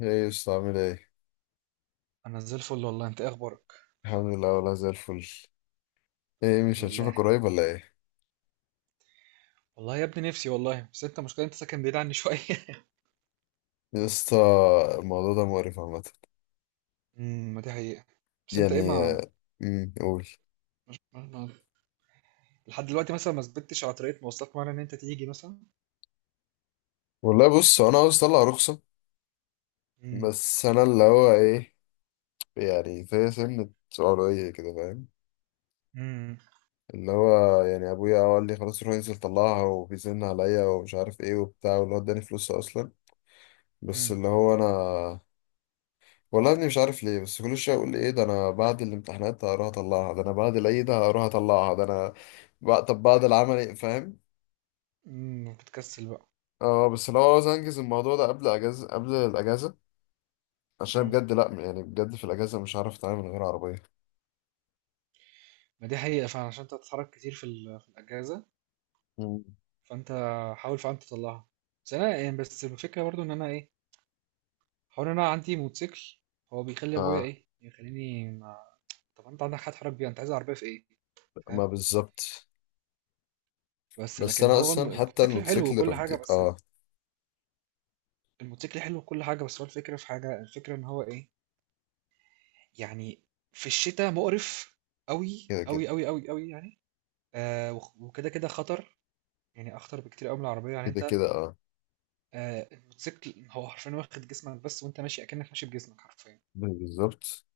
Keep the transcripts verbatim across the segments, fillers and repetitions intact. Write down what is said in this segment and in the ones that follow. ايه يا اسطى عامل ايه؟ انا زي الفل والله، انت إيه اخبارك؟ الحمد لله والله زي الفل. ايه الحمد مش هنشوفك لله. قريب ولا ايه؟ والله يا ابني نفسي والله، بس انت مشكلة، انت ساكن بعيد عني شوية. يا اسطى الموضوع ده مقرف عامة. امم ما دي حقيقة. بس انت ايه؟ يعني ما آه، امم قول. ما- ما- لحد دلوقتي مثلا ما ثبتتش على طريقة مواصلات معينة ان انت تيجي مثلا. والله بص هو انا عاوز اطلع رخصة، امم بس انا اللي هو ايه، يعني في سنة علوية كده فاهم، امم اللي هو يعني ابويا قال لي خلاص روح انزل طلعها وبيزن عليا ومش عارف ايه وبتاع واللي هو اداني فلوس اصلا، بس امم اللي هو انا والله يا ابني مش عارف ليه، بس كل شويه اقول ايه ده، انا بعد الامتحانات هروح اطلعها، ده انا بعد العيد هروح اطلعها، ده انا بقى طب بعد العمل فاهم. امم بتكسل بقى. اه بس لو عاوز انجز الموضوع ده قبل اجازه، قبل الاجازه، عشان امم بجد لا يعني بجد في الاجازه مش عارف اتعامل من غير عربيه. ما دي حقيقة فعلا، عشان انت بتتحرك كتير في ال- في الاجازة، مم. فانت حاول فعلا تطلعها. بس انا يعني، بس الفكرة برضو ان انا ايه، حوار ان انا عندي موتوسيكل، هو بيخلي ابويا اه ايه يخليني ما... طب انت عندك حد تحرك بيها؟ انت عايز عربية في ايه؟ ما بالظبط. بس بس لكن انا هو الم- اصلا حتى الموتوسيكل حلو الموتوسيكل وكل حاجة، رفضي بس اه. الموتوسيكل حلو وكل حاجة، بس هو الفكرة في حاجة، الفكرة ان هو ايه، يعني في الشتاء مقرف قوي كده كده قوي قوي قوي قوي، يعني آه وخ- وكده كده خطر، يعني اخطر بكتير قوي من العربية، يعني كده انت كده اه آه الموتوسيكل هو حرفيا واخد جسمك بس، وانت ماشي اكنك ماشي بجسمك حرفيا، بالظبط.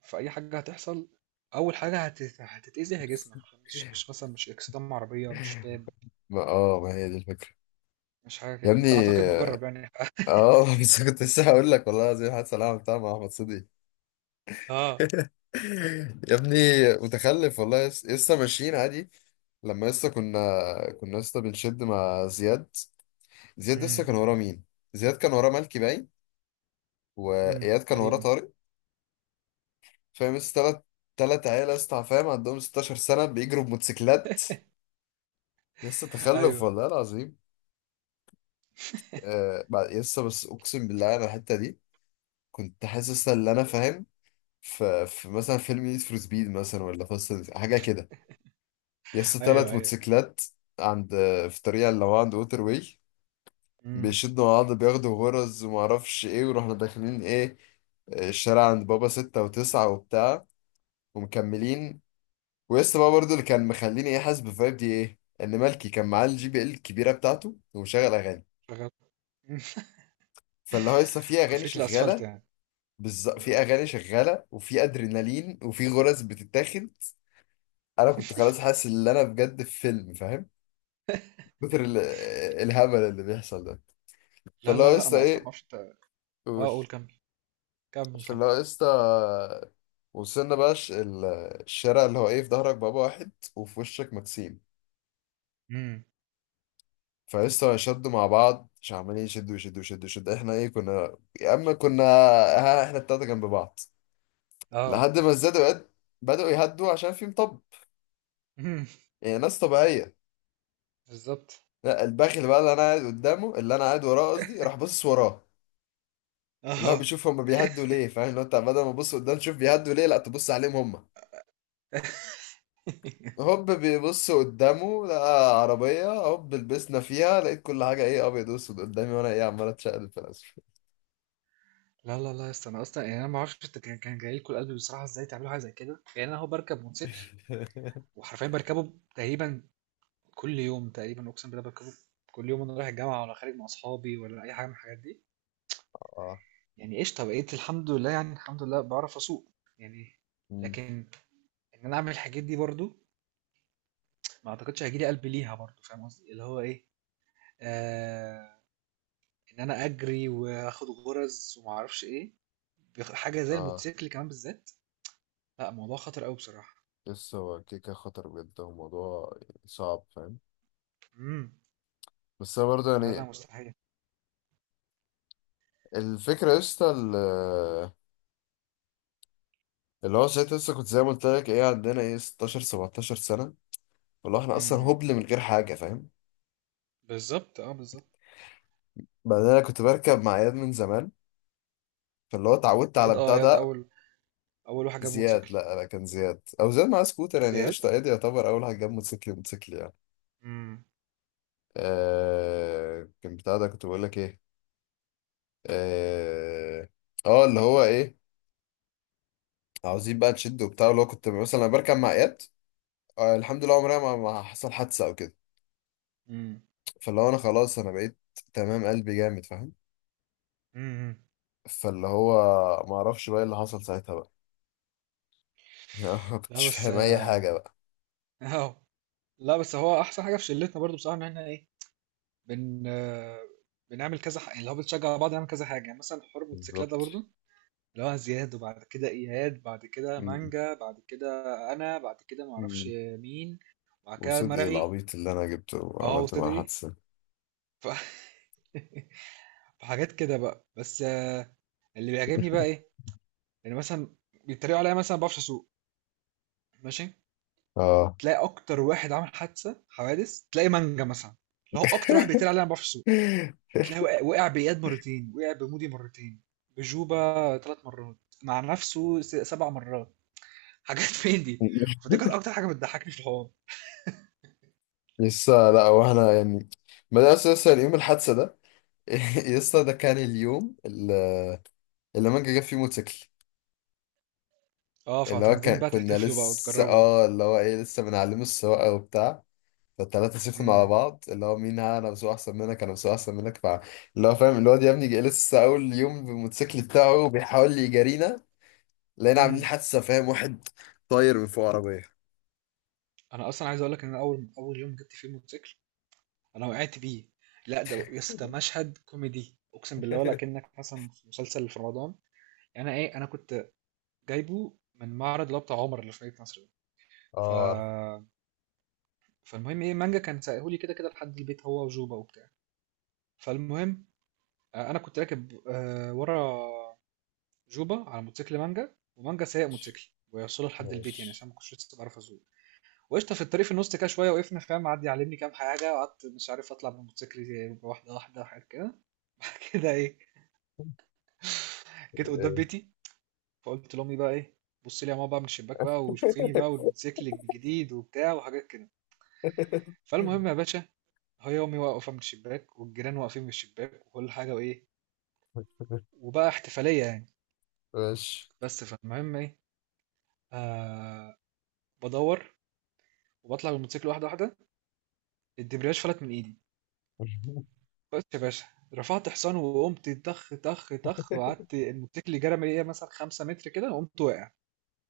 فاي حاجة هتحصل، اول حاجة هت- هتتأذي هي جسمك، مش مش مثلا مش اكسدام عربية، مش باب، ما اه ما هي دي الفكره. مش حاجة يا كده، ابني وانت اعتقد مجرب يعني. اه بس كنت لسه هقول لك، والله زي حد سلام بتاع مع احمد صديق. اه، يا ابني متخلف والله، يس- لسه ماشيين عادي، لما لسه كنا، كنا لسه بنشد مع زياد. زياد لسه امم كان وراه مين؟ زياد كان وراه ملكي باين، أمم، واياد كان وراه تقريبا. طارق. فاهم لسه تلات، تلات عيال لسه فاهم عندهم ستاشر سنة بيجروا بموتوسيكلات. لسه تخلف ايوه، والله العظيم. آه بعد- لسه بس اقسم بالله انا الحتة دي كنت حاسس ان انا فاهم في في مثلا فيلم نيد فور سبيد مثلا ولا فاست حاجة كده. يس تلات أيوه، أيوه. موتوسيكلات عند، في الطريق اللي هو عند ووتر واي، إمم. بيشدوا مع بعض بياخدوا غرز ومعرفش ايه، ورحنا داخلين ايه الشارع عند بابا ستة وتسعة وبتاع ومكملين. ويس بقى برضو اللي كان مخليني ايه حاسس بالفايب دي ايه، ان مالكي كان معاه الجي بي ال الكبيرة بتاعته ومشغل اغاني، شغّال. إمم. فاللي هو لسه في اغاني عفريت الأسفلت شغالة. يعني. بالظبط إمم. في اغاني شغالة وفي ادرينالين وفي غرز بتتاخد. انا كنت خلاص حاسس ان انا بجد في فيلم، فاهم كتر ال- الهبل اللي بيحصل ده. لا، فاللي لا، هو لأ، لسه أنا أصلًا ما ايه، أعرفش أنت. قول. آه قُل كمّل، كمّل، كمّل. فاللي هو لسه وصلنا بقى ش- ال- الشارع اللي هو ايه في ظهرك بابا واحد وفي وشك مكسيم. إمم. فلسه شدوا مع بعض، مش عمالين يشدوا يشدوا يشدوا يشدوا، احنا ايه كنا يا اما كنا ها احنا التلاته جنب بعض آه. لحد ما ازدادوا يد- بدأوا يهدوا عشان في مطب، إمم. يعني ناس طبيعية. بالضبط. لا الباخل بقى اللي انا قاعد قدامه، اللي انا قاعد وراه قصدي، راح باصص وراه، اللي هو آه. بيشوف هما بيهدوا ليه فاهم، اللي هو انت بدل ما تبص قدام تشوف بيهدوا ليه، لا تبص عليهم هما. هوب بيبص قدامه لقى عربية، هوب لبسنا فيها، لقيت كل حاجة ايه ابيض واسود قدامي، وانا ايه عمال اتشقلب في الاسفل. لا، لا، لا، يا اسطى، أنا أصلًا يعني أنا ما أعرفش أنت كان كان جاي لكم القلب بصراحة إزاي تعملوا حاجة زي كده. يعني أنا أهو باركب موتوسيكل، وحرفيًا باركبه تقريبًا كل يوم تقريبًا، أقسم بالله باركبه كل يوم، وأنا رايح الجامعة ولا خارج مع أصحابي ولا أي حاجة من الحاجات دي، اه. يعني قشطة، بقيت الحمد لله، يعني الحمد لله باعرف أسوق، يعني. مم. لكن إن أنا أعمل الحاجات دي برضه ما أعتقدش هييجي لي قلب ليها برضه، فاهم قصدي؟ اللي هو إيه، آه، إن أنا أجري وآخد غرز وما أعرفش إيه، بيخ- حاجة زي اه الموتوسيكل كمان بالذات، لا موضوع خطر أوي بصراحة. بس هو كيكة خطر بجد، هو موضوع صعب فاهم. امم بس انا برضه فلا لا يعني مستحيل. الفكرة يا اسطى ال- اللي هو ساعتها لسه كنت زي ما قلت لك ايه عندنا ايه ستاشر سبعتاشر سنة، فاللي هو احنا اصلا امم هبل من غير حاجة فاهم. بالظبط، اه بالظبط. بعدين انا كنت بركب مع اياد من زمان، فاللي هو اتعودت على زياد، اه بتاع زياد ده. أول أول واحد جاب زياد موتوسيكل. لا لا كان زياد، او زياد معاه سكوتر يعني زياد. قشطه، ايدي يعتبر اول حاجه جاب موتوسيكل موتوسيكل يعني. امم. آه كان بتاع ده كنت بقول لك ايه. اه آه، اللي هو ايه عاوزين بقى نشد وبتاع، اللي هو كنت مثلا أنا بركب مع اياد. آه الحمد لله عمرها ما, ما حصل حادثه او كده. امم. فاللي هو انا خلاص انا بقيت تمام، قلبي جامد فاهم. امم. فاللي هو ما اعرفش بقى إيه اللي حصل ساعتها بقى، يعني ما لا كنتش بس فاهم اي آه. حاجه بقى. أهو. لا بس هو أحسن حاجة في شلتنا برضه بصراحة إن إحنا إيه، بن آه، بنعمل كذا حاجة، اللي هو بنشجع بعض، نعمل كذا حاجة، يعني مثلا حوار الموتوسيكلات ده بالظبط. برضه، اللي هو زياد وبعد كده إياد بعد كده مم. مانجا بعد كده أنا بعد كده معرفش مم. مين بعد كده وصدقي مرعي. العبيط اللي انا جبته اه وعملت معاه وصدقي حادثه. ف... فحاجات كده بقى، بس آه، اللي بيعجبني بقى إيه، يعني مثلا بيتريقوا عليا مثلا ما بعرفش أسوق، ماشي. اه تلاقي أكتر واحد عامل حادثة، حوادث، تلاقي مانجا مثلا، اللي هو أكتر واحد بيتريق عليا أنا ما بعرفش أسوق. تلاقي وقع, وقع بإياد مرتين، وقع بمودي مرتين، بجوبة ثلاث مرات، مع نفسه س- سبع مرات، حاجات. فين دي؟ فدي كانت أكتر حاجة بتضحكني في الحوار. لسه لا واحنا يعني بدأنا لسه، لسه اليوم الحادثة ده لسه ده كان اليوم اللي اللي مانجا جاب فيه موتوسيكل. اه، اللي هو فهتنزلين كان بقى كنا تحتفلوا بقى لسه وتجربوا. اه اللي هو ايه لسه بنعلمه السواقة وبتاع، فالتلاتة سيفنا على امم بعض، اللي هو مين ها، انا بسوق احسن منك، انا بسوق احسن منك، فا اللي هو فاهم الواد يا ابني جاي لسه اول يوم بالموتوسيكل بتاعه بيحاول يجارينا، لقينا عاملين امم حادثة فاهم، واحد طاير من فوق عربية. انا اصلا عايز اقول لك ان انا اول اول يوم جبت فيه موتوسيكل، انا وقعت بيه. لا ده يا اسطى ده مشهد كوميدي، اقسم بالله ولا كأنك مثلا في مسلسل في رمضان، يعني انا ايه، انا كنت جايبه من معرض اللي هو بتاع عمر اللي في مدينة نصر ده. ف اه عارف. فالمهم ايه، مانجا كان سايقهولي كده كده لحد البيت هو وجوبا وبتاع. فالمهم آه، انا كنت راكب آه، ورا جوبا على موتوسيكل مانجا، ومانجا سايق موتوسيكل ويوصله لحد البيت يعني ماشي. عشان ما كنتش لسه بعرف اسوق. وقشطه في الطريق في النص كده شويه وقفنا فاهم، قعد يعلمني كام حاجه، وقعدت مش عارف اطلع من موتوسيكل، واحده واحده، وحاجات كده. كده ايه، جيت قدام بيتي، فقلت لامي بقى ايه، بص لي يا ماما بقى من الشباك بقى وشوفيني بقى والموتوسيكل الجديد وبتاع وحاجات كده. فالمهم يا باشا، هي امي واقفه من الشباك والجيران واقفين من الشباك وكل حاجه، وايه، وبقى احتفاليه يعني. ماشي. بس فالمهم ايه، آه، بدور وبطلع بالموتوسيكل واحده واحده، الدبرياج فلت من ايدي، بس يا باشا، رفعت حصان وقمت طخ طخ طخ، وقعدت الموتوسيكل جرى من ايه مثلا خمسة متر كده، وقمت واقع.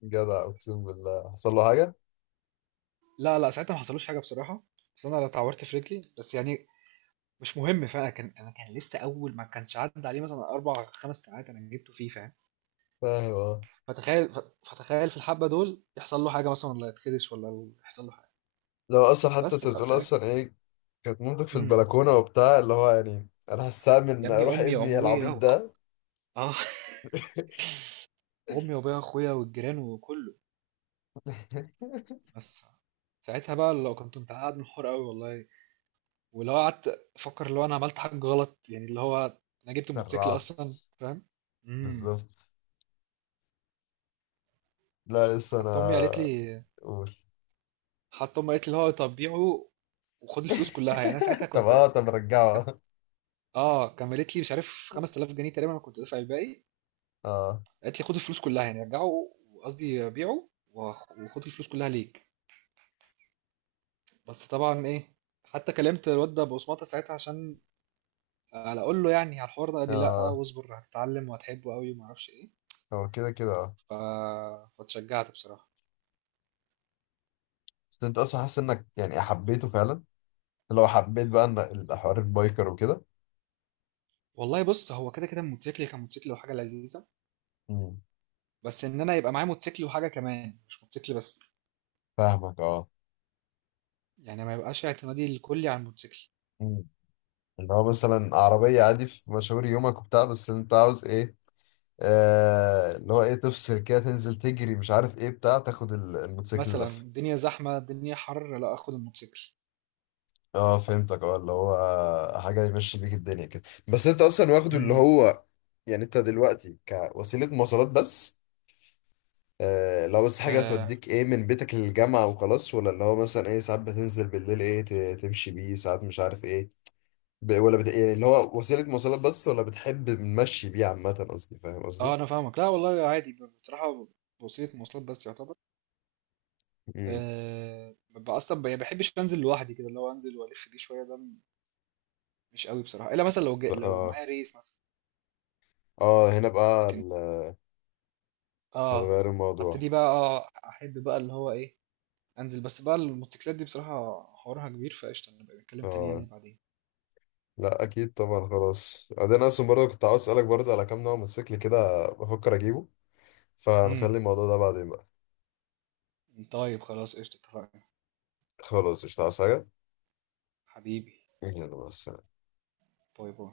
جدع اقسم بالله حصل له حاجه لا لا، ساعتها ما حصلوش حاجه بصراحه، بس انا لا اتعورت في رجلي بس، يعني مش مهم فاهم، كان انا كان لسه اول، ما كانش عدى عليه مثلا اربع خمس ساعات انا جبته فيه فاهم. فاهم اه. فتخيل ف- فتخيل في الحبه دول يحصل له حاجه مثلا، ولا يتخدش، ولا يحصل له حاجه. لو اصلا حتى بس انت بقى بتقول ساعتها، اصلا ايه كانت مامتك في امم البلكونه وبتاع، اللي هو يعني انا يا هستأمن ابني اروح امي ابني وابويا العبيط و- ده. اه امي وابويا واخويا والجيران وكله، بس ساعتها بقى لو كنت متعقد من الحوار قوي والله، ولو قعدت افكر اللي هو انا عملت حاجه غلط، يعني اللي هو انا جبت الموتوسيكل سرعت اصلا فاهم. امم بالظبط. لا لسه حتى امي قالت انا لي، قول. حتى امي قالت لي اللي هو طب بيعه وخد الفلوس كلها يعني. انا ساعتها طب كنت اه طب رجعه. اه، كان قالت لي مش عارف خمسة آلاف جنيه تقريبا انا كنت دافع الباقي، اه قالت لي خد الفلوس كلها يعني رجعه، قصدي بيعه وخ- وخد الفلوس كلها ليك. بس طبعا ايه، حتى كلمت الواد ده بصمته ساعتها عشان على اقول له، يعني على الحوار ده، قال لي لا اه واصبر هتتعلم وهتحبه قوي وما اعرفش ايه. هو كده كده اه. ف... فتشجعت بصراحه. بس انت اصلا حاسس انك يعني حبيته فعلا، لو حبيت بقى ان الحوار البايكر وكده. والله بص هو كده كده الموتوسيكل كان موتوسيكل وحاجه لذيذه، مم. بس ان انا يبقى معايا موتوسيكل وحاجه كمان مش موتوسيكل بس، فاهمك اه. يعني ما يبقاش اعتمادي الكلي على الموتوسيكل، اللي هو مثلا عربية عادي في مشاوير يومك وبتاع، بس انت عاوز ايه آه، اللي هو ايه تفصل كده تنزل تجري مش عارف ايه بتاع، تاخد ال- الموتوسيكل مثلا لفة. الدنيا زحمه الدنيا حر، لا اخد الموتوسيكل. اه فهمتك اه، اللي هو حاجة يمشي بيك الدنيا كده. بس انت اصلا واخده اللي امم هو يعني انت دلوقتي كوسيلة مواصلات بس، آه لو بس حاجة اه, توديك ايه من بيتك للجامعة وخلاص، ولا اللي هو مثلا ايه ساعات بتنزل بالليل ايه ت- تمشي بيه ساعات مش عارف ايه، ب- ولا بت... يعني اللي هو وسيلة مواصلات بس، ولا بتحب نمشي بيه عامة قصدي، فاهم آه قصدي؟ انا فاهمك، لا والله عادي بصراحه، وسيله مواصلات بس يعتبر. آه ببقى اصلا ما بحبش انزل لوحدي كده، اللي هو انزل والف بيه شويه ده مش قوي بصراحه، الا مثلا لو ف... جا... لو اه. معايا ريس مثلا. اه هنا بقى لكن ال- اه، هتغير الموضوع. هبتدي بقى، اه احب بقى اللي هو ايه انزل. بس بقى الموتوسيكلات دي بصراحة حوارها كبير، فقشطة نبقى نتكلم تاني اه يعني بعدين. لا اكيد طبعا خلاص بعدين، اصلا برضه كنت عاوز اسالك برضه على كام نوع موتوسيكل كده بفكر اجيبه، امم فنخلي الموضوع ده بعدين بقى. طيب خلاص قشطة، اتفقنا خلاص مش عاوز حاجه، حبيبي، يلا بس. باي باي.